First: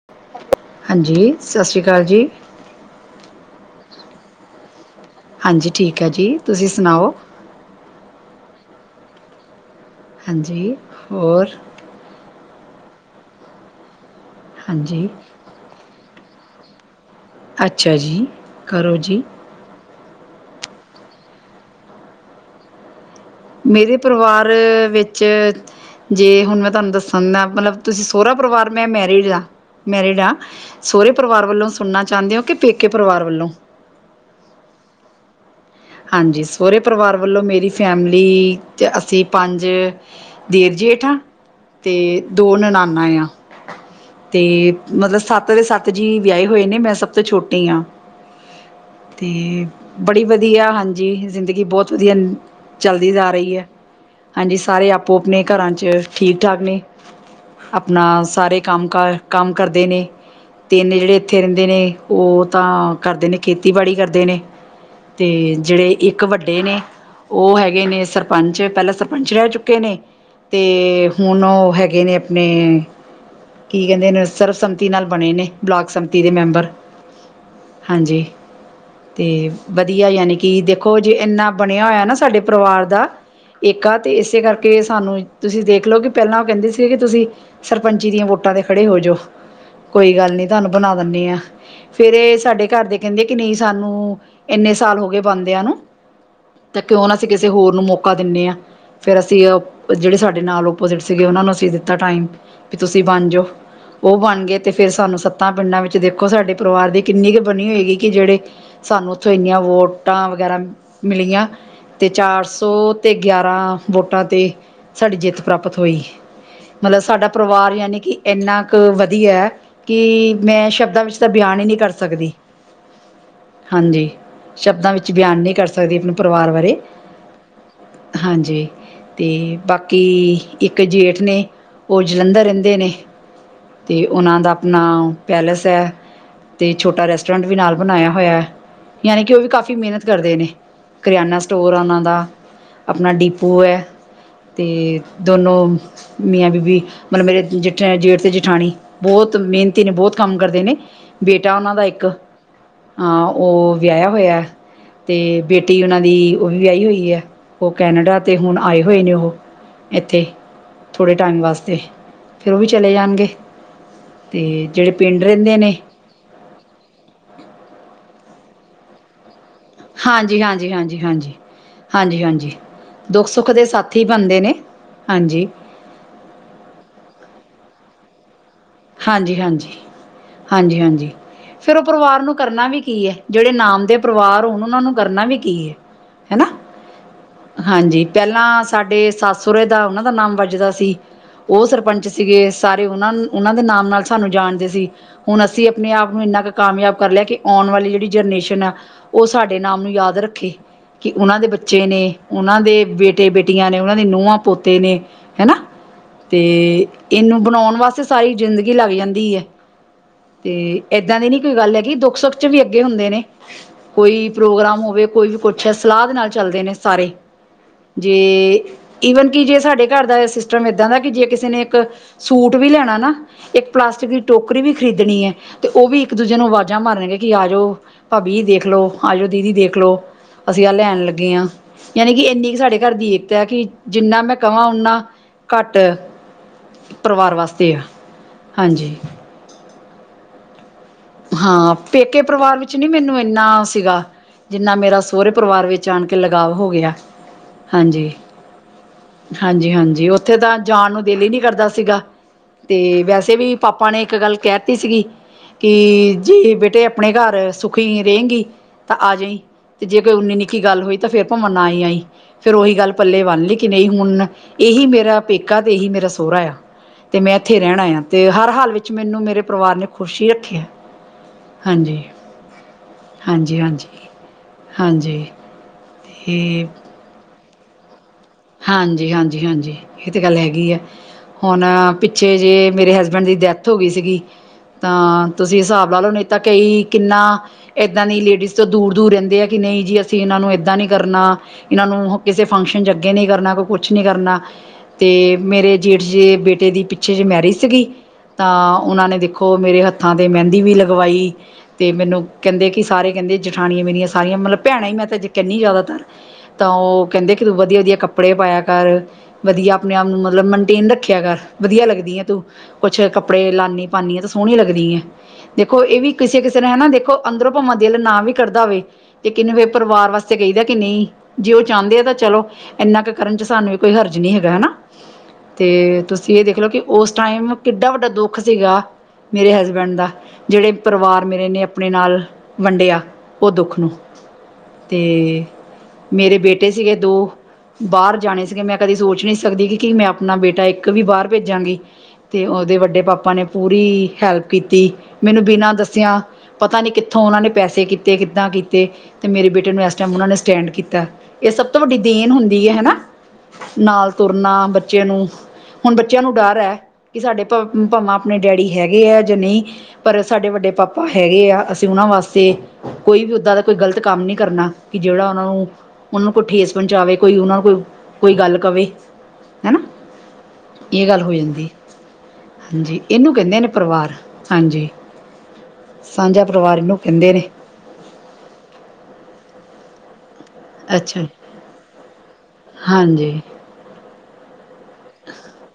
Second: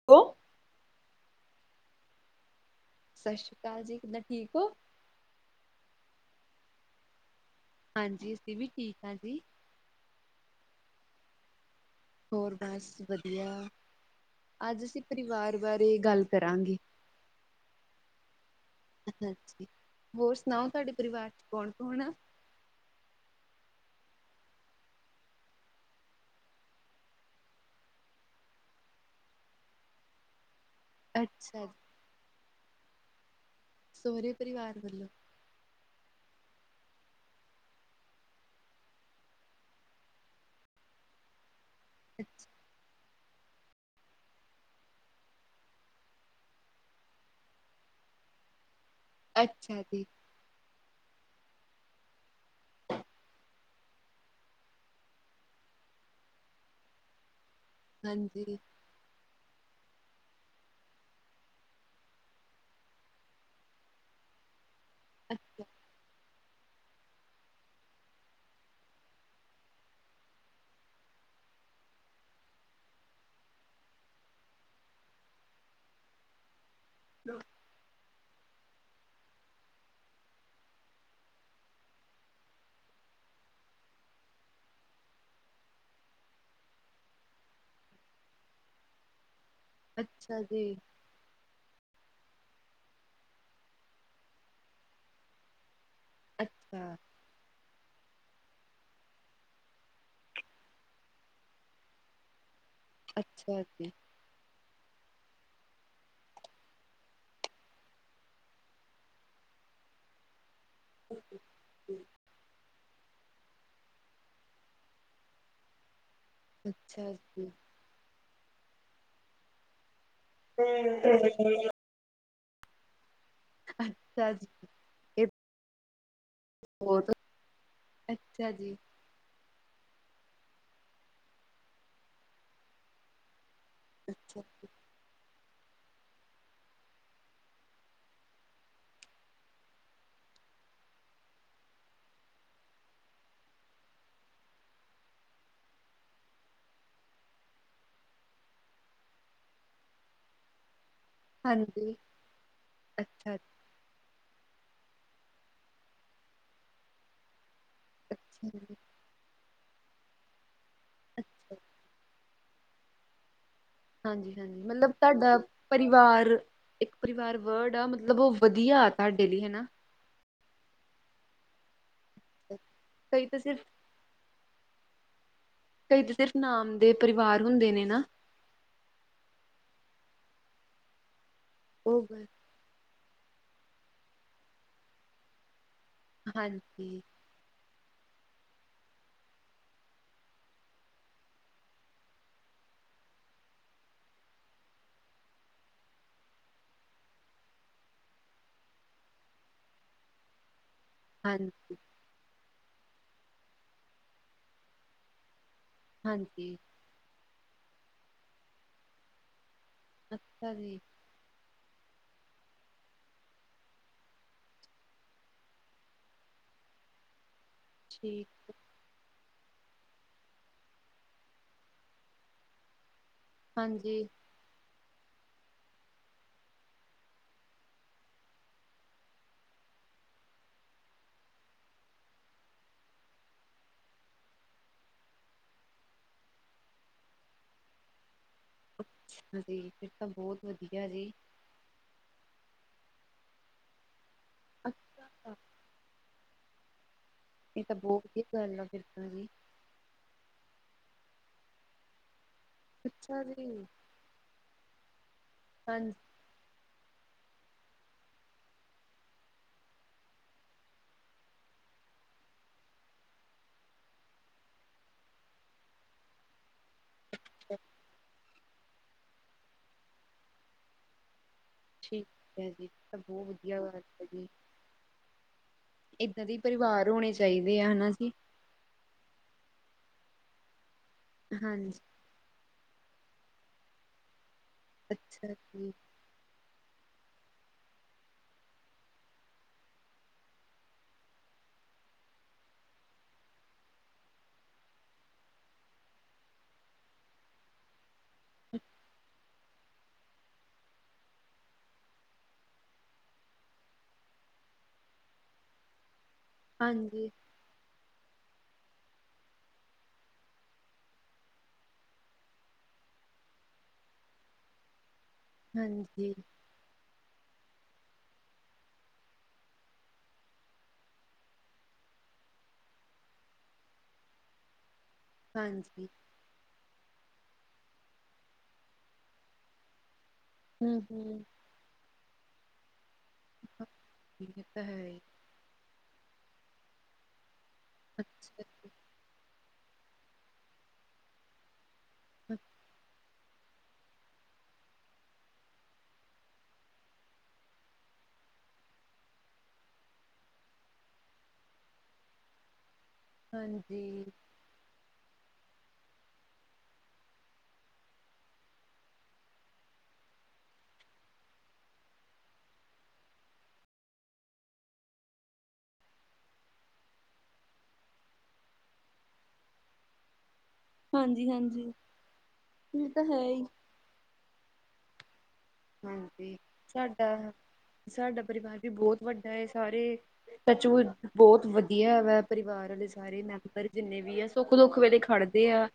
ਹੈ ਲੋ ਹਾਂਜੀ, ਸਤਿ ਸ਼੍ਰੀ ਅਕਾਲ ਜੀ। ਸਤਿ ਸ਼੍ਰੀ ਅਕਾਲ ਜੀ, ਕਿੱਦਾਂ, ਠੀਕ ਹੋ? ਹਾਂਜੀ ਠੀਕ ਹੈ ਜੀ, ਤੁਸੀਂ ਸੁਣਾਓ? ਹਾਂਜੀ, ਅਸੀਂ ਵੀ ਠੀਕ ਆਂ, ਜੀ। ਹਾਂਜੀ, ਹੋਰ? ਹੋਰ ਬਸ ਵਧੀਆ, ਅੱਜ ਅਸੀਂ ਹਾਂਜੀ ਪਰਿਵਾਰ ਬਾਰੇ ਗੱਲ ਕਰਾਂਗੇ। ਅੱਛਾ ਜੀ, ਕਰੋ ਜੀ। ਅੱਛੀ, ਹੋਰ ਸੁਣਾਓ, ਤੁਹਾਡੇ ਪਰਿਵਾਰ'ਚ ਕੌਣ-ਕੌਣ ਆ? ਮੇਰੇ ਪਰਿਵਾਰ ਵਿੱਚ ਜੇ ਹੁਣ ਮੈਂ ਤੁਹਾਨੂੰ ਦੱਸਣ ਦਾ ਮਤਲਬ, ਤੁਸੀਂ ਸੋਹਰਾ ਪਰਿਵਾਰ ਮੈਂ ਮੈਰਿਡ ਆਂ ਮੈਰਿਡ ਆਂ, ਸਹੁਰੇ ਪਰਿਵਾਰ ਅੱਛਾ ਵੱਲੋਂ ਜੀ। ਸੁਣਨਾ ਚਾਹੁੰਦੇ ਹੋ, ਕਿ ਪੇਕੇ ਪਰਿਵਾਰ ਵੱਲੋਂ? ਸਹੁਰੇ ਪਰਿਵਾਰ ਵੱਲੋਂ। ਹਾਂਜੀ। ਸਹੁਰੇ ਪਰਿਵਾਰ ਵੱਲੋਂ ਮੇਰੀ ਫੈਮਲੀ'ਚ ਅਸੀਂ ਪੰਜ ਦੇਰ-ਜੇਠ ਆਂ, ਤੇ ਦੋ ਅੱਛਾ ਨਣਾਂਨਾ ਯਾ। ਤੇ, ਮਤਲਬ ਸੱਤ ਦੇ ਸੱਤ ਜੀ ਵਿਆਹੇ ਹੋਏ ਨੇ, ਮੈਂ ਸਭ ਤੋਂ ਛੋਟੀ ਆਂ। [unintelligible] ਤੇ, ਅੱਛਾ ਜੀ ਬੜੀ ਵਧੀਆ ਹਾਂਜੀ, ਜ਼ਿੰਦਗੀ ਬਹੁਤ ਵਧੀਆ ਚੱਲਦੀ ਜਾ ਰਹੀ ਐ। ਹਾਂਜੀ, ਸਾਰੇ ਆਪੋ-ਆਪਣੇ ਘਰਾਂ'ਚ ਠੀਕ-ਠਾਕ ਨੇ, ਆਪਣਾ ਹਾਂਜੀ। ਸਾਰੇ ਕੰਮ ਕੰਮ ਕਰਦੇ ਨੇ। ਤਿੰਨ ਜਿਹੜੇ ਇੱਥੇ ਰਹਿੰਦੇ ਨੇ, ਉਹ ਤਾਂ ਕਰਦੇ ਨੇ, ਖੇਤੀਬਾੜੀ ਕਰਦੇ ਨੇ। ਤੇ, ਅੱਛਾ ਜਿਹੜੇ ਇੱਕ ਇੱਕ ਵੱਡੇ ਨੇ, ਉਹ ਹੈਗੇ ਨੇ ਸਰਪੰਚ, ਪਹਿਲਾਂ ਸਰਪੰਚ ਰਹਿ ਚੁੱਕੇ ਨੇ, ਤੇ, ਹੁਣ ਉਹ ਹੈਗੇ ਨੇ ਆਪਨੇ ਕੀ ਕਹਿੰਦੇ ਨੇ, ਸਰਬਸੰਮਤੀ ਨਾਲ ਬਣੇ ਨੇ, ਬਲੌਕ ਸੰਮਤੀ ਦੇ ਮੈਂਬਰ। [unintelligible] ਹਾਂਜੀ, ਤੇ ਵਧੀਆ ਯਾਨੀ ਕਿ ਦੇਖੋ, ਜੇ ਇੰਨਾ ਬਣਿਆ ਹੋਇਆ ਨਾ, ਸਾਡੇ ਪਰਿਵਾਰ ਦਾ ਇੱਕ ਆ ਤੇ ਇਸੇ ਕਰਕੇ ਸਾਨੂੰ ਤੁਸੀਂ ਦੇਖਲਓ, ਕਿ ਪਹਿਲਾਂ ਉਹ ਕਹਿੰਦੇ ਸੀਗੇ ਕਿ ਤੁਸੀਂ ਸਰਪੰਚੀ ਦੀਆਂ ਵੋਟਾਂ ਤੇ ਖੜੇ ਹੋਜੋ। ਕੋਈ ਗੱਲ ਅੱਛਾ ਨਹੀਂ ਜੀ ਤੁਹਾਨੂੰ ਬਣਾ ਦਿੰਦੇ ਆ ਫੇਰ ਸਾਡੇ ਘਰ ਦੇ ਕਹਿੰਦੇ ਆ ਕਿ ਨਹੀਂ ਸਾਨੂੰ ਇੰਨੇ ਸਾਲ ਹੋ ਗਏ, ਬੰਦਿਆਂ ਨੂੰ ਤੇ ਅੱਛਾ ਕਿਉਂ ਨਾ ਅਸੀਂ ਕਿਸੇ ਹੋਰ ਨੂੰ ਮੌਕਾ ਦਿੰਣੇ ਹਾਂ। ਫਿਰ ਅਸੀਂ ਉਹ ਜਿਹੜੇ ਸਾਡੇ ਨਾਲ ਓਪੋਜਿਟ ਸੀਗੇ, ਉਹਨਾਂ ਨੂੰ ਅਸੀਂ ਦਿੱਤਾ ਟਾਈਮ ਵੀ ਤੁਸੀਂ ਬਣ ਜੋ, ਅੱਛਾ ਜੀ ਉਹ ਬਣ ਗਏ। ਅਤੇ ਫਿਰ ਸਾਨੂੰ ਸੱਤਾਂ ਪਿੰਡਾਂ ਵਿੱਚ ਦੇਖੋ ਸਾਡੇ ਪਰਿਵਾਰ ਦੀ ਕਿੰਨੀ ਕੁ ਬਣੀ ਹੋਏਗੀ ਕਿ ਜਿਹੜੇ ਸਾਨੂੰ ਉੱਥੋਂ ਇੰਨੀਆਂ ਵੋਟਾਂ ਵਗੈਰਾ ਮਿਲੀਆਂ ਤੇ ਚਾਰ ਸੌ ਤੇ ਗਿਆਰਾਂ ਵੋਟਾਂ ਤੇ ਸਾਡੀ ਜਿੱਤ ਪ੍ਰਾਪਤ ਹੋਈ। ਮਤਲਬ ਅੱਛਾ ਸਾਡਾ ਜੀ। ਪਰਿਵਾਰ ਯਾਨੀ ਕਿ ਇੰਨਾ ਕੁ ਵਧੀਆ ਕਿ ਮੈਂ ਸ਼ਬਦਾਂ ਵਿੱਚ ਤਾਂ ਬਿਆਨ ਹੀ ਨਹੀਂ ਕਰ ਸਕਦੀ। ਹਾਂਜੀ। ਅੱਛਾ ਜੀ ਸ਼ਬਦਾਂ ਵਿੱਚ ਇਹ ਬਿਆਨ ਨਹੀਂ ਕਰ ਸਕਦੀ, ਆਪਣੇ ਪਰਿਵਾਰ ਬਾਰੇ ਬਹੁਤ ਅੱਛਾ ਹਾਂਜੀ। ਜੀ ਅਤੇ ਬਾਕੀ ਇੱਕ ਜੇਠ ਨੇ ਉਹ ਜਲੰਧਰ ਰਹਿੰਦੇ ਨੇ। ਤੇ ਉਹਨਾਂ ਅੱਛਾ ਦਾ ਜੀ ਆਪਣਾ ਪੈਲੇਸ ਹੈ, ਤੇ ਛੋਟਾ ਰੈਸਟੋਰੈਂਟ ਵੀ ਨਾਲ ਬਣਾਇਆ ਹੋਇਆ। ਯਾਨੀ ਕਿ ਉਹ ਵੀ ਕਾਫੀ ਮਿਹਨਤ ਕਰਦੇ ਨੇ ਕਰਿਆਨਾ ਸਟੋਰ ਆ ਉਹਨਾਂ ਦਾ ਆਪਣਾ ਡੀਪੂ ਹੈ ਤੇ ਦੋਨੋਂ ਮੀਆਂ-ਬੀਬੀ ਮਤਲਬ ਮੇਰੇ ਜਿਠੇ ਜੇਠ ਤੇ ਜੇਠਾਣੀ ਬਹੁਤ ਮਿਹਨਤੀ ਨੇ ਬਹੁਤ ਕੰਮ ਕਰਦੇ ਨੇ ਬੇਟਾ ਉਹਨਾਂ ਦਾ ਹਾਂਜੀ ਇੱਕ ਆ ਅੱਛਾ ਜੀ ਉਹ ਵਿਆਹਿਆ ਹੋਇਆ ਤੇ ਬੇਟੀ ਉਹਨਾਂ ਦੀ ਉਹ ਵੀ ਵਿਆਹੀ ਹੋਈ ਹੈ। ਉਹ ਕੈਨੇਡਾ ਅੱਛਾ ਹੁਣ ਤੇ ਜੀ ਆਏ ਹੋਏ ਨੇ ਉਹ ਇੱਥੇ ਥੋੜ੍ਹੇ ਟਾਈਮ ਅੱਛਾ ਵਾਸਤੇ। ਤੇ ਉਹ ਵੀ, ਚਲੇ ਜਾਣਗੇ। ਅਤੇ ਹਾਂਜੀ-ਹਾਂਜੀ ਮਤਲਬ ਜਿਹੜੇ ਪਿੰਡ ਤੁਹਾਡਾ ਰਹਿੰਦੇ ਨੇ ਪਰਿਵਾਰ। ਇੱਕ ਪਰਿਵਾਰ ਵਰਡ ਆ ਮਤਲਬ, ਉਹ ਵਧੀਆ ਤਾਡੇ ਲਈ ਹਨਾ। ਹਾਂਜੀ-ਹਾਂਜੀ-ਹਾਂਜੀ-ਹਾਂਜੀ-ਹਾਂਜੀ-ਹਾਂਜੀ ਕਈ ਤਾਂ ਦੁੱਖ-ਸੁੱਖ ਸਿਰਫ ਦੇ ਸਾ ਥੀ ਬਣਦੇ ਨੇ, ਹਾਂਜੀ। ਕਈ ਤਾਂ, ਸਿਰਫ਼ ਨਾਮ ਦੇ ਪਰਿਵਾਰ ਹੁੰਦੇ ਨੇ ਨਾ। ਹਾਂਜੀ- ਹਾਂਜੀ-ਹਾਂਜੀ-ਹਾਂਜੀ ਫਿਰ ਉਹ ਪਰਿਵਾਰ ਨੂੰ ਕਰਨਾ ਵੀ ਕੀ ਐ ਜਿਹੜੇ ਨਾਮ ਦੇ ਪਰਿਵਾਰ ਹੋਣ, ਉਹਨਾਂ ਨੂੰ ਕਰਨਾ ਵੀ ਕੀ ਏ। ਹਾਂਜੀ। ਹਾਂਜੀ, ਪਹਿਲਾਂ ਸਾਡੇ ਸੱਸ-ਸੋਰੇ ਦਾ, ਉਹਨਾਂ ਦਾ ਨਾਮ ਵੱਜਦਾ ਸੀ। ਉਹ ਸਰਪੰਚ ਸੀਗੇ ਸਾਰੇ, ਉਹ ਉਹਨਾਂ ਦੇ ਨਾਮ ਨਾਲ ਸਾਨੂੰ ਜਾਣਦੇ ਸੀ। ਹੁਣ ਅਸੀਂ ਆਪਣੇ ਆਪ ਨੂੰ, ਇੰਨਾ ਕੁ ਕਾਮਯਾਬ ਕਰ ਲਿਆ। ਕਿ ਆਉਣ ਵਾਲੀ ਜਿਹੜੀ ਜਨਰੇਸ਼ਨ ਐ ਉਹ ਸਾਡੇ ਨਾਮ ਨੂੰ ਯਾਦ ਰੱਖੇ। ਕਿ ਉਹਨਾਂ ਦੇ ਹਾਂਜੀ ਬੱਚੇ ਨੇ ਉਹਨਾਂ ਦੇ ਬੇਟੇ ਬੇਟੀਆਂ ਨੇ ਉਹਨਾਂ ਦੇ ਨੂਹਾਂ ਪੋਤੇ ਨੇ ਹਨਾ। ਤੇ ਹਾਂਜੀ ਇਹਨੂੰ ਬਣਾਉਣ ਵਾਸਤੇ ਸਾਰੀ ਜ਼ਿੰਦਗੀ ਲੱਗ ਜਾਂਦੀ ਐ। ਤੇ ਅੱਛਾ ਜੀ ਏਦਾਂ ਦੀ ਨੀ ਕੋਈ ਗੱਲ ਹੈਗੀ, ਦੁੱਖ-ਸੁੱਖ ਚ ਵੀ ਅੱਗੇ ਹੁੰਦੇ ਨੇ। ਕੋਈ ਪ੍ਰੋਗਰਾਮ ਹੋਵੇ ਕੋਈ ਵੀ ਕੁਛ ਹੈ, ਸਲਾਹ ਦੇ ਨਾਲ ਚੱਲਦੇ ਨੇ ਸਾਰੇ ਜੇ ਠੀਕ ਈਵਨ ਕਿ, ਜੇ ਸਾਡੇ ਘਰ ਦਾ ਸਿਸਟਮ ਇੱਦਾਂ ਦਾ ਕਿ ਜੇ ਕਿਸੇ ਨੇ ਇੱਕ ਸੂਟ ਵੀ ਲਿਆਣਾ ਨਾ ਇੱਕ ਹਾਂਜੀ ਪਲਾਸਟਿਕ ਦੀ ਟੋਕਰੀ ਵੀ ਖਰੀਦਣੀ ਹੈ, ਤੇ ਉਹ ਵੀ ਇੱਕ ਦੂਜੇ ਨੂੰ ਆਵਾਜ਼ਾਂ ਮਾਰਨਗੇ ਕਿ ਆ ਜਾਓ। ਪਾਬੀ ਦੇਖ ਲੋ ਆ ਜਾਓ, ਦੀਦੀ ਦੇਖ ਲੋ ਅਸੀਂ ਆਹ ਲੈਣ ਲੱਗੇ ਹਾਂ। ਯਾਨੀ ਕਿ ਇੰਨੀ ਕੁ ਸਾਡੇ ਘਰ ਦੀ ਏਕਤਾ ਐ ਕਿ ਜਿੰਨਾ ਮੈਂ ਕਹਾਂ ਓਨਾ ਘੱਟ ਪਰਿਵਾਰ ਵਾਸਤੇ ਆ ਹਾਂਜੀ। ਹਾਂਜੀ ਫਿਰ ਤਾਂ ਬਹੁਤ ਵਧੀਆ ਜੀ। ਹਾਂ ਪੇਕੇ ਪਰਿਵਾਰ ਵਿੱਚ ਨੀ ਮੈਨੂੰ ਇੰਨਾ ਸੀਗਾ, ਜਿੰਨਾ ਮੇਰਾ ਸੋਹੁਰੇ ਅੱਛਾ ਪਰਿਵਾਰ ਵਿੱਚ ਆਣ ਕੇ ਲਗਾਵ ਹੋ ਗਿਆ। ਇਹ ਤਾਂ ਬਹੁਤ ਵਧੀਆ ਗਲ ਫਿਰ ਤਾ ਜੀ। ਹਾਂਜੀ-ਹਾਂਜੀ ਉੱਥੇ ਤਾਂ ਜਾਣ ਨੂੰ ਦਿਲ ਹੀ ਨਹੀਂ ਕਰਦਾ ਸੀਗਾ। ਤੇ ਅੱਛਾ ਵੈਸੇ ਜੀ ਵੀ, ਪਾਪਾ ਨੇ ਇੱਕ ਗੱਲ ਕਹਿ ਦਿੱਤੀ ਸੀਗੀ। ਹਾਂਜੀ ਕਿ ਜੇ ਬੇਟੇ, ਆਪਣੇ ਘਰ ਸੁਖੀ ਰਹੇਂਗੀ। ਤਾਂ ਆ ਜਾਈ, ਤੇ ਜੇ ਕੋਈ, ਉਨੀ ਨਿੱਕੀ ਗੱਲ ਹੋਈ, ਤਾਂ ਫਿਰ ਭਾਵਾਂ ਨਾ ਈ ਆਈ। ਫਿਰ ਉਹੀ ਗੱਲ ਪੱਲੇ ਬੰਨ ਲਈ ਕਿ ਨਹੀਂ ਹੁਣ ਇਹੀ ਮੇਰਾ ਪੇਕਾ ਤੇ ਇਹੀ ਮੇਰਾ ਸੋਹਰਾ ਆ। ਤੇ ਮੈਂ ਇੱਥੇ ਰਹਿਣਾ ਆ ਅਤੇ ਹਰ ਹਾਲ ਵਿੱਚ ਮੈਨੂੰ ਮੇਰੇ ਪਰਿਵਾਰ ਨੇ ਖ਼ੁਸ਼ ਹੀ ਰੱਖਿਆ। ਹਾਂਜੀ ਠੀਕ ਹੈ ਜੀ ਤਾਂ ਬਹੁਤ ਹਾਂਜੀ ਵਧੀਆ ਗੱਲ ਹਾਂਜੀ ਐ ਜੀ। ਹਾਂਜੀ। ਇੱਦਾਂ ਦੇ ਈ ਤੇ ਪਰਿਵਾਰ ਹੋਣੇ ਚਾਹੀਦੇ ਆ ਹਨਾ ਜੀ। ਹਾਂਜੀ, ਹਾਂਜੀ, ਹਾਂਜੀ, ਇਹ ਤਾਂ ਗੱਲ ਹੈਗੀ ਐ। ਹੁਣ ਹਾਂਜੀ ਪਿੱਛੇ ਜੇ ਮੇਰੇ ਹਸਬੈਂਡ ਦੀ ਡੈਥ ਹੋ ਗਈ ਸੀਗੀ। ਤਾਂ ਅੱਛਾ ਤੁਸੀਂ ਜੀ ਹਿਸਾਬ ਲਾ ਲਓ ਨਹੀਂ ਤਾਂ, ਕਈ ਕਿੰਨਾ ਇੱਦਾਂ ਦੀ ਲੇਡੀਜ਼ ਤੋਂ ਦੂਰ ਦੂਰ ਰਹਿੰਦੇ ਆ ਕਿ ਨਹੀਂ ਜੀ, ਅਸੀਂ ਇਹਨਾਂ ਨੂੰ ਇੱਦਾਂ ਨਹੀਂ ਕਰਨਾ। ਇਹਨਾਂ ਨੂੰ ਕਿਸੇ ਫੰਕਸ਼ਨ ਚ ਅੱਗੇ ਨਹੀਂ ਕਰਨਾ, ਕੋਈ ਕੁਛ ਨਹੀਂ ਕਰਨਾ। ਤੇ ਮੇਰੇ ਜੇਠ ਜੇ ਬੇਟੇ ਦੀ ਪਿੱਛੇ ਜਿਹੇ ਮੈਰਿਜ ਸੀਗੀ। ਤਾਂ ਉਹਨਾਂ ਨੇ ਦੇਖੋ ਮੇਰੇ ਹੱਥਾਂ ਤੇ ਮਹਿੰਦੀ ਵੀ ਲਗਵਾਈ। ਅਤੇ ਮੈਨੂੰ ਕਹਿੰਦੇ ਕਿ ਸਾਰੇ ਕਹਿੰਦੇ ਜਠਾਣੀਆਂ ਮੇਰੀਆਂ ਸਾਰੀਆਂ ਮਤਲਬ ਭੈਣਾਂ ਹੀ ਮੈਂ ਤਾਂ ਜੇ ਕਹਿੰਨੀ ਜ਼ਿਆਦਾਤਰ। ਤਾਂ ਉਹ ਹਾਂਜੀ ਕਹਿੰਦੇ ਕਿ ਤੂੰ ਵਧੀਆ ਜਿਹੇ ਕੱਪੜੇ ਪਾਇਆ ਕਰ। ਵਧੀਆ ਆਪਣੇ ਆਪ ਨੂੰ ਮਤਲਬ ਮੇਨਟੇਨ ਰੱਖਿਆ ਕਰ। ਵਧੀਆ ਲੱਗਦੀ ਆ ਤੂੰ। ਕੁਛ ਕੱਪੜੇ ਲਾਉਂਦੀ ਪਾਉਂਦੀ ਆ ਤਾਂ ਸੋਹਣੀ ਲੱਗਦੀ ਐ। ਦੇਖੋ ਇਹ ਵੀ ਹਾਂਜੀ, ਕਿਸੇ ਕਿਸੇ ਫਿਰ ਹੈ ਨਾ ਦੇਖੋ ਅੰਦਰੋਂ ਭਾਵਾਂ ਦਿਲ ਨਾ ਵੀ ਕਰਦਾ ਹੋਵੇ। ਤੇ ਕਹਿੰਦੇ ਫਿਰ ਪਰਿਵਾਰ ਵਾਸਤੇ ਕਹੀ ਦਾ ਕਿ ਨਹੀਂ ਜੇ ਉਹ ਚਾਹੁੰਦੇ ਆ ਤਾਂ ਚਲੋ। ਇੰਨਾ ਕੁ ਕਰਨ ਚ ਸਾਨੂੰ ਵੀ ਕੋਈ ਹਰਜ਼ ਨਹੀਂ ਹੈਗਾ ਹੈ ਨਾ ਤੇ ਹਾਂਜੀ। ਤੁਸੀਂ ਇਹ ਦੇਖ ਲਓ ਕਿ ਉਸ ਟਾਈਮ ਕਿੱਡਾ ਵੱਡਾ ਦੁੱਖ ਸੀਗਾ, ਮੇਰੇ ਹਸਬੈਂਡ ਦਾ। ਜਿਹੜੇ ਹੂੰ, ਪਰਿਵਾਰ ਹੂੰ। ਮੇਰੇ ਨੇ ਆਪਣੇ ਨਾਲ ਵੰਡਿਆ। ਉਹ ਦੁੱਖ ਨੂੰ ਇਹ ਤਾਂ ਹੈ ਤੇ ਹੀ, ਮੇਰੇ ਬੇਟੇ ਸੀਗੇ ਦੋ। ਬਾਹਰ ਅੱਛਾ ਜਾਣੇ ਸੀਗੇ। ਜੀ, ਮੈਂ ਕਦੀ ਸੋਚ ਨਹੀਂ ਸਕਦੀ ਕਿ ਕਿ ਮੈਂ ਆਪਣਾ ਬੇਟਾ ਇੱਕ ਵੀ ਬਾਹਰ ਭੇਜਾਂਗੀ। ਤੇ ਉਹਦੇ ਵੱਡੇ ਪਾਪਾ ਨੇ ਪੂਰੀ ਹੈਲਪ ਕੀਤੀ। ਮੈਨੂੰ ਬਿਨਾਂ ਦੱਸਿਆ। ਪਤਾ ਨਹੀਂ ਕਿੱਥੋਂ ਉਹਨਾਂ ਨੇ ਪੈਸੇ ਕੀਤੇ, ਕਿੱਦਾਂ ਕੀਤੇ। ਤੇ ਮੇਰੇ ਬੇਟੇ ਨੂੰ ਇਸ ਟਾਈਮ ਉਹਨਾਂ ਨੇ ਸਟੈਂਡ ਕੀਤਾ। ਇਹ ਸਭ ਤੋਂ ਵੱਡੀ ਦੇਣ ਹੁੰ ਦੀ ਹੈ ਹਨਾ ਹਾਂਜੀ। ਨਾਲ ਤੁਰਨਾ ਬੱਚੇ ਨੂੰ ਹੁਣ ਬੱਚਿਆਂ ਨੂੰ ਡਰ ਹੈ ਕਿ ਸਾਡੇ ਭ ਭਾਵਾਂ ਆਪਣੇ ਡੈਡੀ ਹੈਗੇ ਹੈ ਜਾਂ ਨਹੀਂ। ਪਰ ਸਾਡੇ ਵੱਡੇ ਪਾਪਾ ਹੈਗੇ ਆ। ਅਸੀਂ ਉਹਨਾਂ ਵਾਸਤੇ ਕੋਈ ਵੀ ਓਦਾਂ ਦਾ ਕੋਈ ਗ਼ਲਤ ਕੰਮ ਨਹੀਂ ਕਰਨਾ ਕਿ ਜਿਹੜਾ ਉਹਨਾਂ ਨੂੰ ਉਹਨਾਂ ਨੂੰ ਕੋਈ ਠੇਸ ਪਹੁੰਚਾਵੇ। ਕੋਈ ਉਹਨਾਂ ਨੂੰ ਕੋਈ ਕੋਈ ਗੱਲ ਕਵੇ ਹੈ ਨਾ। ਇਹ ਗੱਲ ਹਾਂਜੀ, ਹੋ ਜਾਂਦੀ। ਹਾਂਜੀ ਇਹ ਹਾਂਜੀ ਤਾਂ ਹੈ ਇਹਨੂੰ ਹੀ। ਕਹਿੰਦੇ ਨੇ ਪਰਿਵਾਰ, ਹਾਂਜੀ, ਹਾਂਜੀ, ਸਾਂਝਾ ਪਰਿਵਾਰ ਇਹਨੂੰ ਸਾਡਾ, ਕਹਿੰਦੇ ਨੇ। ਸਾਡਾ ਪਰਿਵਾਰ ਵੀ ਬਹੁਤ ਵੱਡਾ ਹੈ, ਸਾਰੇ ਤਾਂ ਚੋ ਅੱਛਾ ਬਹੁਤ ਵਧੀਆ ਵਾ ਪਰਿਵਾਰ ਵਾਲੇ ਸਾਰੇ ਹਾਂਜੀ ਮੈਂਬਰ। ਜਿੰਨੇ ਵੀ ਆ ਸੁੱਖ ਦੁੱਖ ਵੇਲੇ ਖੜਦੇ ਆ।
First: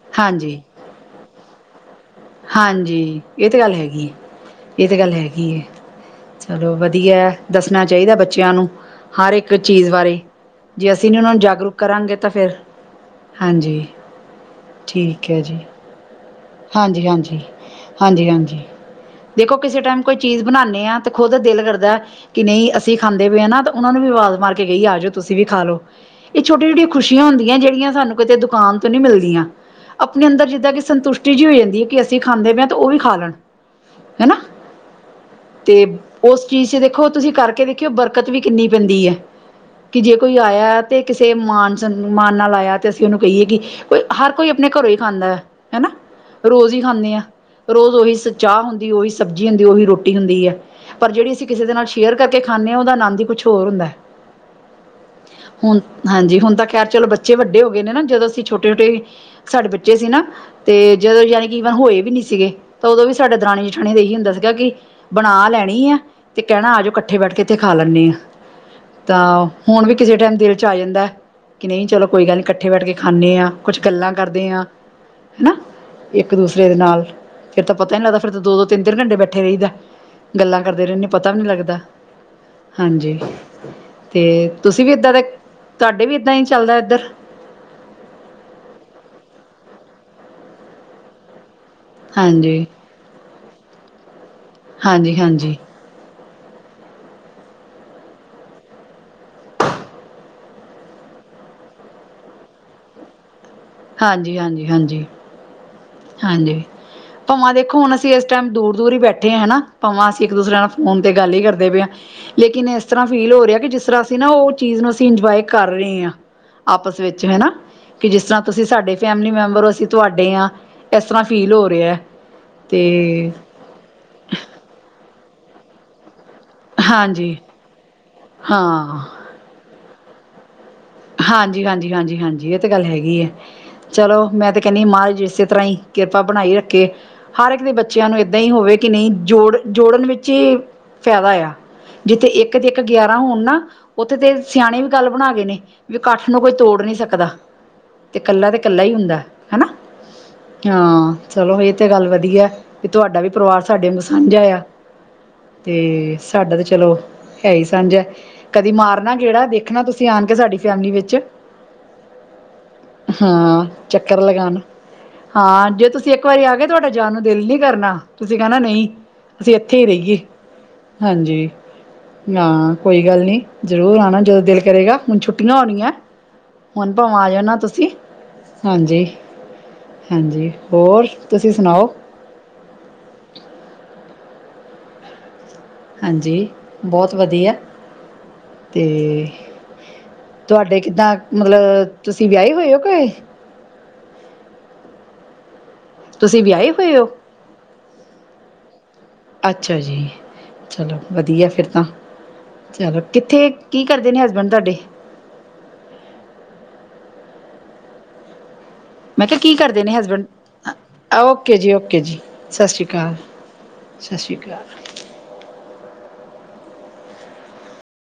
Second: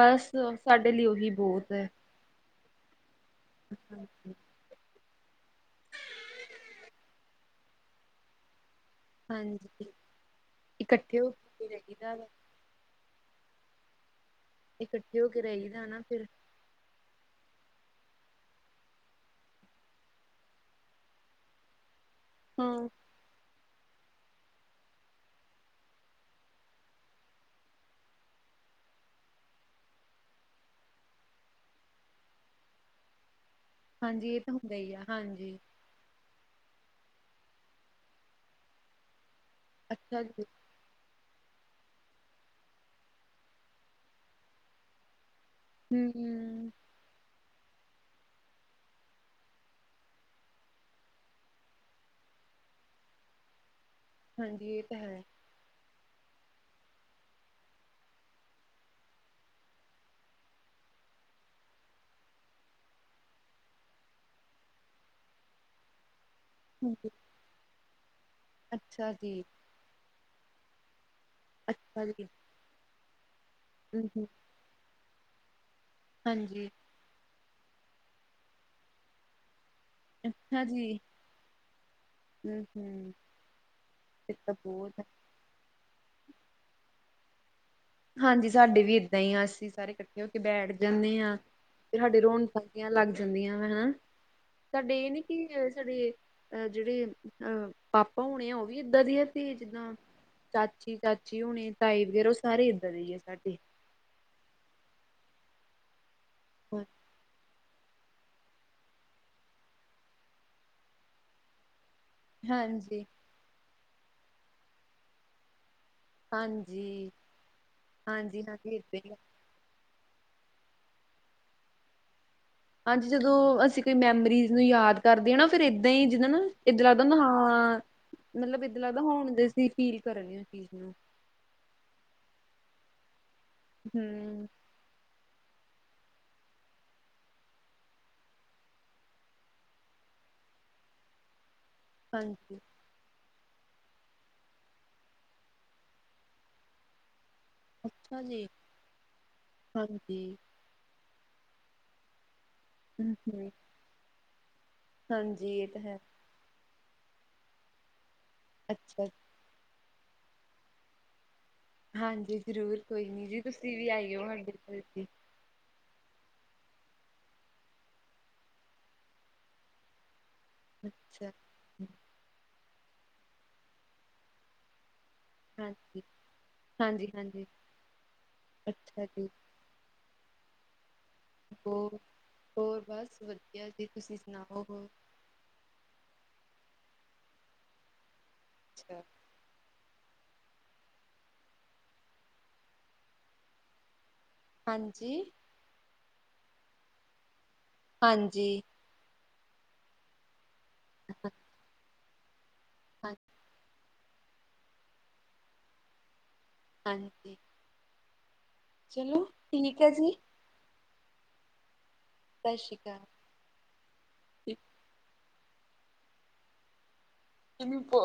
ਬਸ ਹਾਂਜੀ ਸਾਡੇ ਲਈ ਉਹੀ ਬਹੁਤ ਹੈ। ਹਾਂਜੀ, ਇਹ ਤਾਂ ਗੱਲ ਹੈਗੀ ਹੈ। ਇਹ ਤਾਂ ਗੱਲ ਹੈਗੀ। ਚਲੋ ਵਧੀਆ ਐ। ਦੱਸਣਾ ਚਾਹੀਦਾ ਬੱਚਿਆਂ ਨੂੰ। ਹਰ ਇੱਕ ਹਾਂਜੀ ਚੀਜ਼ ਬਾਰੇ। ਜੇ ਅਸੀਂ ਨਹੀਂ ਇਕੱਠੇ ਹੋ ਉਹਨਾਂ ਨੂੰ ਕੇ ਜਾਗਰੂਕ ਰਹੀਦਾ ਕਰਾਂਗੇ, ਵਾ ਤਾਂ ਫਿਰ। ਹਾਂਜੀ, ਠੀਕ ਹੈ ਜੀ। ਜਾਣਾ ਫਿਰ ਹਾਂਜੀ ਹਾਂਜੀ, ਹਾਂਜੀ ਹਾਂਜੀ। ਦੇਖੋ ਕਿਸੇ ਟਾਈਮ ਕੋਈ ਚੀਜ਼ ਬਣਾਦੇ ਹਾਂ, ਤੇ ਖੁਦ ਦਿਲ ਕਰਦਾ ਕਿ ਨਹੀਂ ਹਾਂ। ਅਸੀਂ ਖਾਂ ਦੇ ਵੀ ਆਨਾ ਤਾਂ ਉਹਨਾਂ ਨੂੰ ਵੀ ਆਵਾਜ਼ ਮਾਰ ਕੇ ਗਈ ਆ ਜਾਓ, ਤੁਸੀਂ ਵੀ ਖਾ ਲਓ। ਇਹ ਛੋਟੀਆਂ ਛੋਟੀਆਂ ਖੁਸ਼ੀਆਂ ਹੁੰਦੀਆਂ। ਜਿਹੜੀਆਂ ਸਾਨੂੰ ਕਿਤੇ ਦੁਕਾਨ ਤੋਂ ਨਹੀਂ ਮਿਲਦੀਆਂ। ਆਪਣੇ ਅੰਦਰ ਜਿੱਦਾਂ ਕਿ ਸੰਤੁਸ਼ਟੀ ਜਿਹੀ ਹੋ ਜਾਂਦੀ ਹੈ ਕਿ ਅਸੀਂ ਖਾਂਦੇ ਪਏ ਹਾਂ ਤੇ ਉਹ ਵੀ ਖਾ ਲੈਣ। ਹਾਂਜੀ ਹਨਾ। ਇਹ ਤਾਂ ਹੁੰਦਾ ਹੀ ਆ ਹਾਂਜੀ। ਤੇ ਉਸ ਚੀਜ਼ ਚ ਦੇਖੋ ਤੁਸੀਂ ਕਰਕੇ ਦੇਖਿਓ ਬਰਕਤ ਵੀ ਕਿੰਨੀ ਪੈਂਦੀ ਹੈ ਕਿ ਜੇ ਅੱਛਾ ਕੋਈ ਜੀ। ਆਇਆ ਐ। ਤੇ ਕਿਸੇ ਮਾਨ ਮਾਨ ਨਾਲ ਆਇਆ ਤੇ ਅਸੀਂ ਉਹਨੂੰ ਕਹੀਏ ਕਿ ਕੋਈ ਹਰ ਕੋਈ ਆਪਣੇ ਘਰੋਂ ਹੀ ਖਾਂਦਾ ਹੈ ਹਨਾ। ਸਹੀ ਹੈ ਰੋਜ਼ ਹੀ ਖਾਂਦੇ ਹਾਂ ਰੋਜ਼ ਉਹੀ ਸ ਚਾਹ ਹੁੰਦੀ ਉਹੀ ਸਬਜ਼ੀ ਹੁੰਦੀ ਉਹੀ ਰੋਟੀ ਹੁੰਦੀ ਹੈ। ਪਰ ਜਿਹੜੀ ਅਸੀਂ ਕਿਸੇ ਦੇ ਨਾਲ ਸ਼ੇਅਰ ਕਰਕੇ ਖਾਂਦੇ ਹਾਂ ਉਹਦਾ ਆਨਦ ਹੀ ਕੁਛ ਹੋਰ ਹੁੰਦਾ ਹੈ। ਹਾਂਜੀ ਇਹ ਤਾਂ ਹੈ। ਹੁਣ ਹਾਂਜੀ ਹੁਣ ਤਾਂ ਖੈਰ ਚਲੋ ਬੱਚੇ ਵੱਡੇ ਹੋ ਗਏ ਨੇ ਨਾ ਜਦੋਂ ਅਸੀਂ ਛੋਟੇ ਛੋਟੇ। ਸਾਡੇ ਬੱਚੇ ਸੀ ਨਾ। ਤੇ ਜਦੋਂ ਯਾਨੀ ਕਿ ਈਵਨ ਹੋਏ ਵੀ ਨਹੀਂ ਸੀਗੇ ਤਾਂ ਉਦੋਂ ਵੀ ਸਾਡੇ ਦਰਣੀ ਜਠਾਣੀ ਇਹੀ ਹੁੰਦਾ ਸੀਗਾ ਕਿ ਬਣਾ ਲੈਣੀ ਆ ਤੇ ਕਹਿਣਾ ਆ ਜਾਓ ਹਾਂਜੀ, ਇਕੱਠੇ ਬੈਠ ਕੇ ਇੱਥੇ ਖਾ ਲੈਂਦੇ ਆ ਅੱਛਾ ਜੀ ਤਾਂ ਹੁਣ ਵੀ ਕਿਸੇ ਟਾਈਮ ਦਿਲ 'ਚ ਆ ਜਾਂਦਾ ਕਿ ਨਹੀਂ ਅੱਛਾ ਚਲੋ ਜੀ ਕੋਈ ਗੱਲ ਨਹੀਂ ਇਕੱਠੇ ਬੈਠ ਕੇ ਖਾਂਦੇ ਹਾਂ ਕੁਛ ਹਮ ਗੱਲਾਂ ਹਮ ਕਰਦੇ ਹਾਂ। ਹੈਾ ਇੱਕ ਹਾਂਜੀ ਦੂਸਰੇ ਦੇ ਨਾਲ ਫਿਰ ਤਾਂ ਪਤਾ ਹੀ ਲੱਗਦਾ ਫਿਰ ਤਾਂ ਦੋ ਦੋ ਤਿੰਨ ਤਿੰਨ ਘੰਟੇ ਬੈਠੇ ਰਹਿੰਦਾ। ਗੱਲਾਂ ਅੱਛਾ ਕਰਦੇ ਜੀ ਰਹਿੰਦੇ ਪਤਾ ਵੀ ਨਹੀਂ ਲੱਗਦਾ ਹਮ ਹਮ ਹਾਂਜੀ ਤੇ ਫਿਰ ਤਾਂ ਤੁਸੀਂ ਵੀ ਬਹੁਤ ਏਦਾਂ ਦੇ ਤੁਹਾਡੇ ਵੀ ਇੱਦਾਂ ਹੀ ਚੱਲਦਾ ਇੱਧਰ ਹਾਂਜੀ ਸਾਡੇ ਵੀ ਇਏਦਾਂ ਹੀ ਆ ਅਸੀਂ ਸਾਰੇ ਇਕੱਠੇ ਹੋ ਕੇ ਬੈਠ ਜਾਂਦੇ ਹਾਂ ਸਾਡੇ ਰੌਣ ਹਾਂਜੀ ਪਕੀਆਂ ਲੱਗ ਜਾਂਦੀਆਂ ਵਾ ਹਨਾ ਸਾਡੇ ਇਹ ਹਾਂਜੀ ਨੀ ਹਾਂਜੀ ਕਿ ਸਾਡੇ ਅਹ ਜਿਹੜੇ ਅਹ ਪਾਪਾ ਹੋਣੇ ਆ ਉਹ ਵੀ ਇਏਦਾਂ ਦੀ ਆ ਤੇ ਜਿੱਦਾਂ ਚਾਚੀ ਚਾਚੀ ਹੁਣੇ ਤਾਈ ਵਗੈਰਾ ਉਹ ਸਾਰੇ ਏਦਾਂ ਦੇ ਹੀ ਹੈ ਸਾਡੇ ਹਾਂਜੀ, ਹਾਂਜੀ, ਹਾਂਜੀ, ਹਾਂਜੀ ਭਾਵਾਂ ਦੇਖੋ ਹੁਣ ਅਸੀਂ ਇਸ ਟਾਈਮ ਦੂਰ ਦੂਰ ਹੀ ਬੈਠੇ ਆ ਹਨਾ ਭਵਾਂ ਅਸੀਂ ਇੱਕ ਦੂਸਰੇ ਨਾਲ ਫੋਨ ਤੇ ਗੱਲ ਹੀ ਕਰਦੇ ਪਏ ਹਾਂ। ਲੇਕਿਨ ਇਸ ਹਾਂਜੀ ਤਰ੍ਹਾਂ ਹਾਂਜੀ ਫੀਲ ਹੋ ਰਿਹਾ ਕਿ ਜਿਸ ਤਰ੍ਹਾਂ ਅਸੀਂ ਨਾ ਉਹ ਚੀਜ਼ ਨੂੰ ਅਸੀਂ ਇੰਜੋਏ ਕਰ ਰਹੇ ਹਾਂ। ਆਪਸ ਹਾਂਜੀ ਵਿੱਚ ਹਨਾ ਕਿ ਜਿਸ ਤਰ੍ਹਾਂ। ਹਾਂਜੀ ਤੁਸੀਂ ਹਾਂਜੀ ਸਾਡੇ ਏਦਾਂ ਹੀ ਫੈਮਿਲੀ ਮੈਂਬਰ ਅਸੀਂ ਤੁਹਾਡੇ ਹ ਇਸ ਤਰ੍ਹਾਂ ਫੀਲ ਹੋ ਰਹਾ ਹੈ। ਹਾਂਜੀ ਜਦੋਂ ਅਸੀਂ ਕੋਈ ਮੈਮਰੀਜ਼ ਨੂੰ ਯਾਦ ਕਰਦੇ ਹਾਂ ਨਾ ਫਿਰ ਇਏਦਾਂ ਹੀ ਜਿੱਦਾਂ ਨਾ ਇੱਧਰ ਲੱਗਦਾ ਹਾਂਜੀ ਹਾਂ ਮਤਲਬ ਇੱਧਰ ਲੱਗਦਾ ਹਾਂ ਹਣ ਅਸੀਂ ਫੀਲ ਕਰ ਚੀਜ਼ ਨੂੰ ਹਾਂਜੀ -ਹਾਂਜੀ -ਹਾਂਜੀ -ਹਾਂਜੀ ਇਹ ਤੇ ਗੱਲ ਹੈਗੀ ਹੈ ਚਲੋ ਹਮ ਮੈਂ ਤੇ ਕੇਨੀ ਮਹਾਰਜ ਇਸੇ ਤਰ੍ਹਾਂ ਹੀ ਕਿਰਪਾ ਬਣਾਈ ਰੱਖੇ ਹਰ ਇੱਕ ਦੇ ਬੱਚਿਆਂ ਨੂੰ ਇਏਦਾਂ ਹੀ ਹੋਵੇ ਕਿ ਨਹੀਂ ਜੋੜ ਜੋੜਨ ਵਿੱਚ ਹੀ ਫਾਇਦਾ ਆ ਜਿੱਥੇ ਇੱਕ ਹਾਂਜੀ ਤੇ ਇੱਕ ਗਿਆਰਾਂ ਹੋਣ ਨਾ ਉੱਥੇ ਤੇ ਸਿਆਣੇ ਵੀ ਗੱਲ ਬਣਾ ਗਏ ਨੇ ਵੀ ਇਕੱਠ ਨੂੰ ਕੋਈ ਤੋੜ ਨੀ ਸਕਦਾ ਤੇ ਅੱਛਾ ਜੀ। ਇਕੱਲਾ ਤੇ ਕੱਲਾ ਹੀ ਹੁੰਦਾ ਹਨਾ ਹਾਂਜੀ ਹਾਂ ਚਲੋ ਇਹ ਤੇ ਗੱਲ ਵਧੀਆ ਵੀ ਹਮ ਤੁਹਾਡਾ ਵੀ ਹਮ, ਪਰਿਵਾਰ ਸਾਡੇ ਨੂੰ ਸਾਂਝਾ ਆ ਹਾਂਜੀ ਇਹ ਤੇ ਤਾਂ ਹੈ ਸਾਡਾ ਤੇ ਚਲੋ ਹੈ ਹੀ ਸਾਂਝ ਹੈ ਕਦੀ ਅੱਛਾ ਮਾਰਨਾ ਗੇੜਾ ਦੇਖ ਦੇਖਣਾ ਤੁਸੀਂ ਆਣ ਕੇ ਸਾਡੀ ਫੈਮਿਲੀ ਵਿੱਚ ਹਾਂਜੀ ਜ਼ਰੂਰ ਕੋਈ ਨੀ ਜੀ ਹਾਂ ਤੁਸੀਂ ਵੀ ਚੱਕਰ ਆਈਓ ਸਾਡੇ ਲਗਾਉਣ ਕੋਲ ਹਾਂ ਜੇ ਤੁਸੀਂ ਇੱਕ ਵਾਰੀ ਆ ਗ ਤੁਹਾਡੇ ਜਾਣ ਨੂੰ ਦਿਲ ਨਹੀਂ ਕਰਨਾ ਤੁਸੀਂ ਕਹਿਣਾ ਨਹੀਂ ਅਸੀਂ ਇੱਥੇ ਹੀ ਰਹੀਏ। ਅੱਛਾ ਹਾਂਜੀ ਹਾਂ ਕੋਈ ਗੱਲ ਨੀ ਜਰੂਰ ਆਉਣਾ ਜਦੋਂ ਦਿਲ ਕਰੇਗਾ ਹੁਣ ਛੁੱ ਛੋਟੀਆਂ ਹੋਣੀਆਂ ਹਾਂਜੀ ਹੁਣ ਹਾਂਜੀ ਭਾਵੇ ਆ ਹਾਂਜੀ ਜਾਣਾ ਤੁਸੀਂ ਹਾਂਜੀ ਅੱਛਾ ਜੀ ਹਾਂਜੀ ਹੋਰ। ਤੁਸੀਂ ਸੁਣਾਓ ਹੋਰ ਹੋਰ ਬਸ ਵਧੀਆ ਜੀ ਤੁਸੀਂ ਸੁਣਾਓ ਹੋਰ। ਹਾਂਜੀ ਬਹੁਤ ਵਧੀਆ ਅੱਛਾ ਅਤੇ। ਤੁਹਾਡੇ ਕਿੱਦਾਂ ਮਤਲਬ ਤੁਸੀਂ ਵਿਆਹੀ ਹੋਏ ਹੋ ਕੋ ਹਾਂਜੀ ਤੁਸੀਂ ਵਿਆਹੇ ਹੋਏ ਹੋ ਹਾਂਜੀ ਅੱਛਾ ਜੀ ਚਲੋ ਵਧੀਆ ਫਿਰ ਤਾਂ। ਚਲੋ ਹਾਂ- ਕਿੱਥੇ ਕੀ ਕਰਦੇ ਨੇ ਹਸਬੈਂਡ ਤੁਹਾਡੇ ਹਾਂਜੀ ਚਲੋ ਮੈਂ ਕਿਹਾ ਕੀ ਠੀਕ ਕਰਦੇ ਹੈ ਨੇ ਜੀ ਹਸਬੈਂਡ ਅ ਓਕੇ ਜੀ ਓਕੇ ਜੀ ਸਤਿ ਸ਼੍ਰੀ ਅਕਾਲ ਸਤਿ ਸ਼੍ਰੀ ਅਕਾਲ ਕਿਂਨੀ ਪ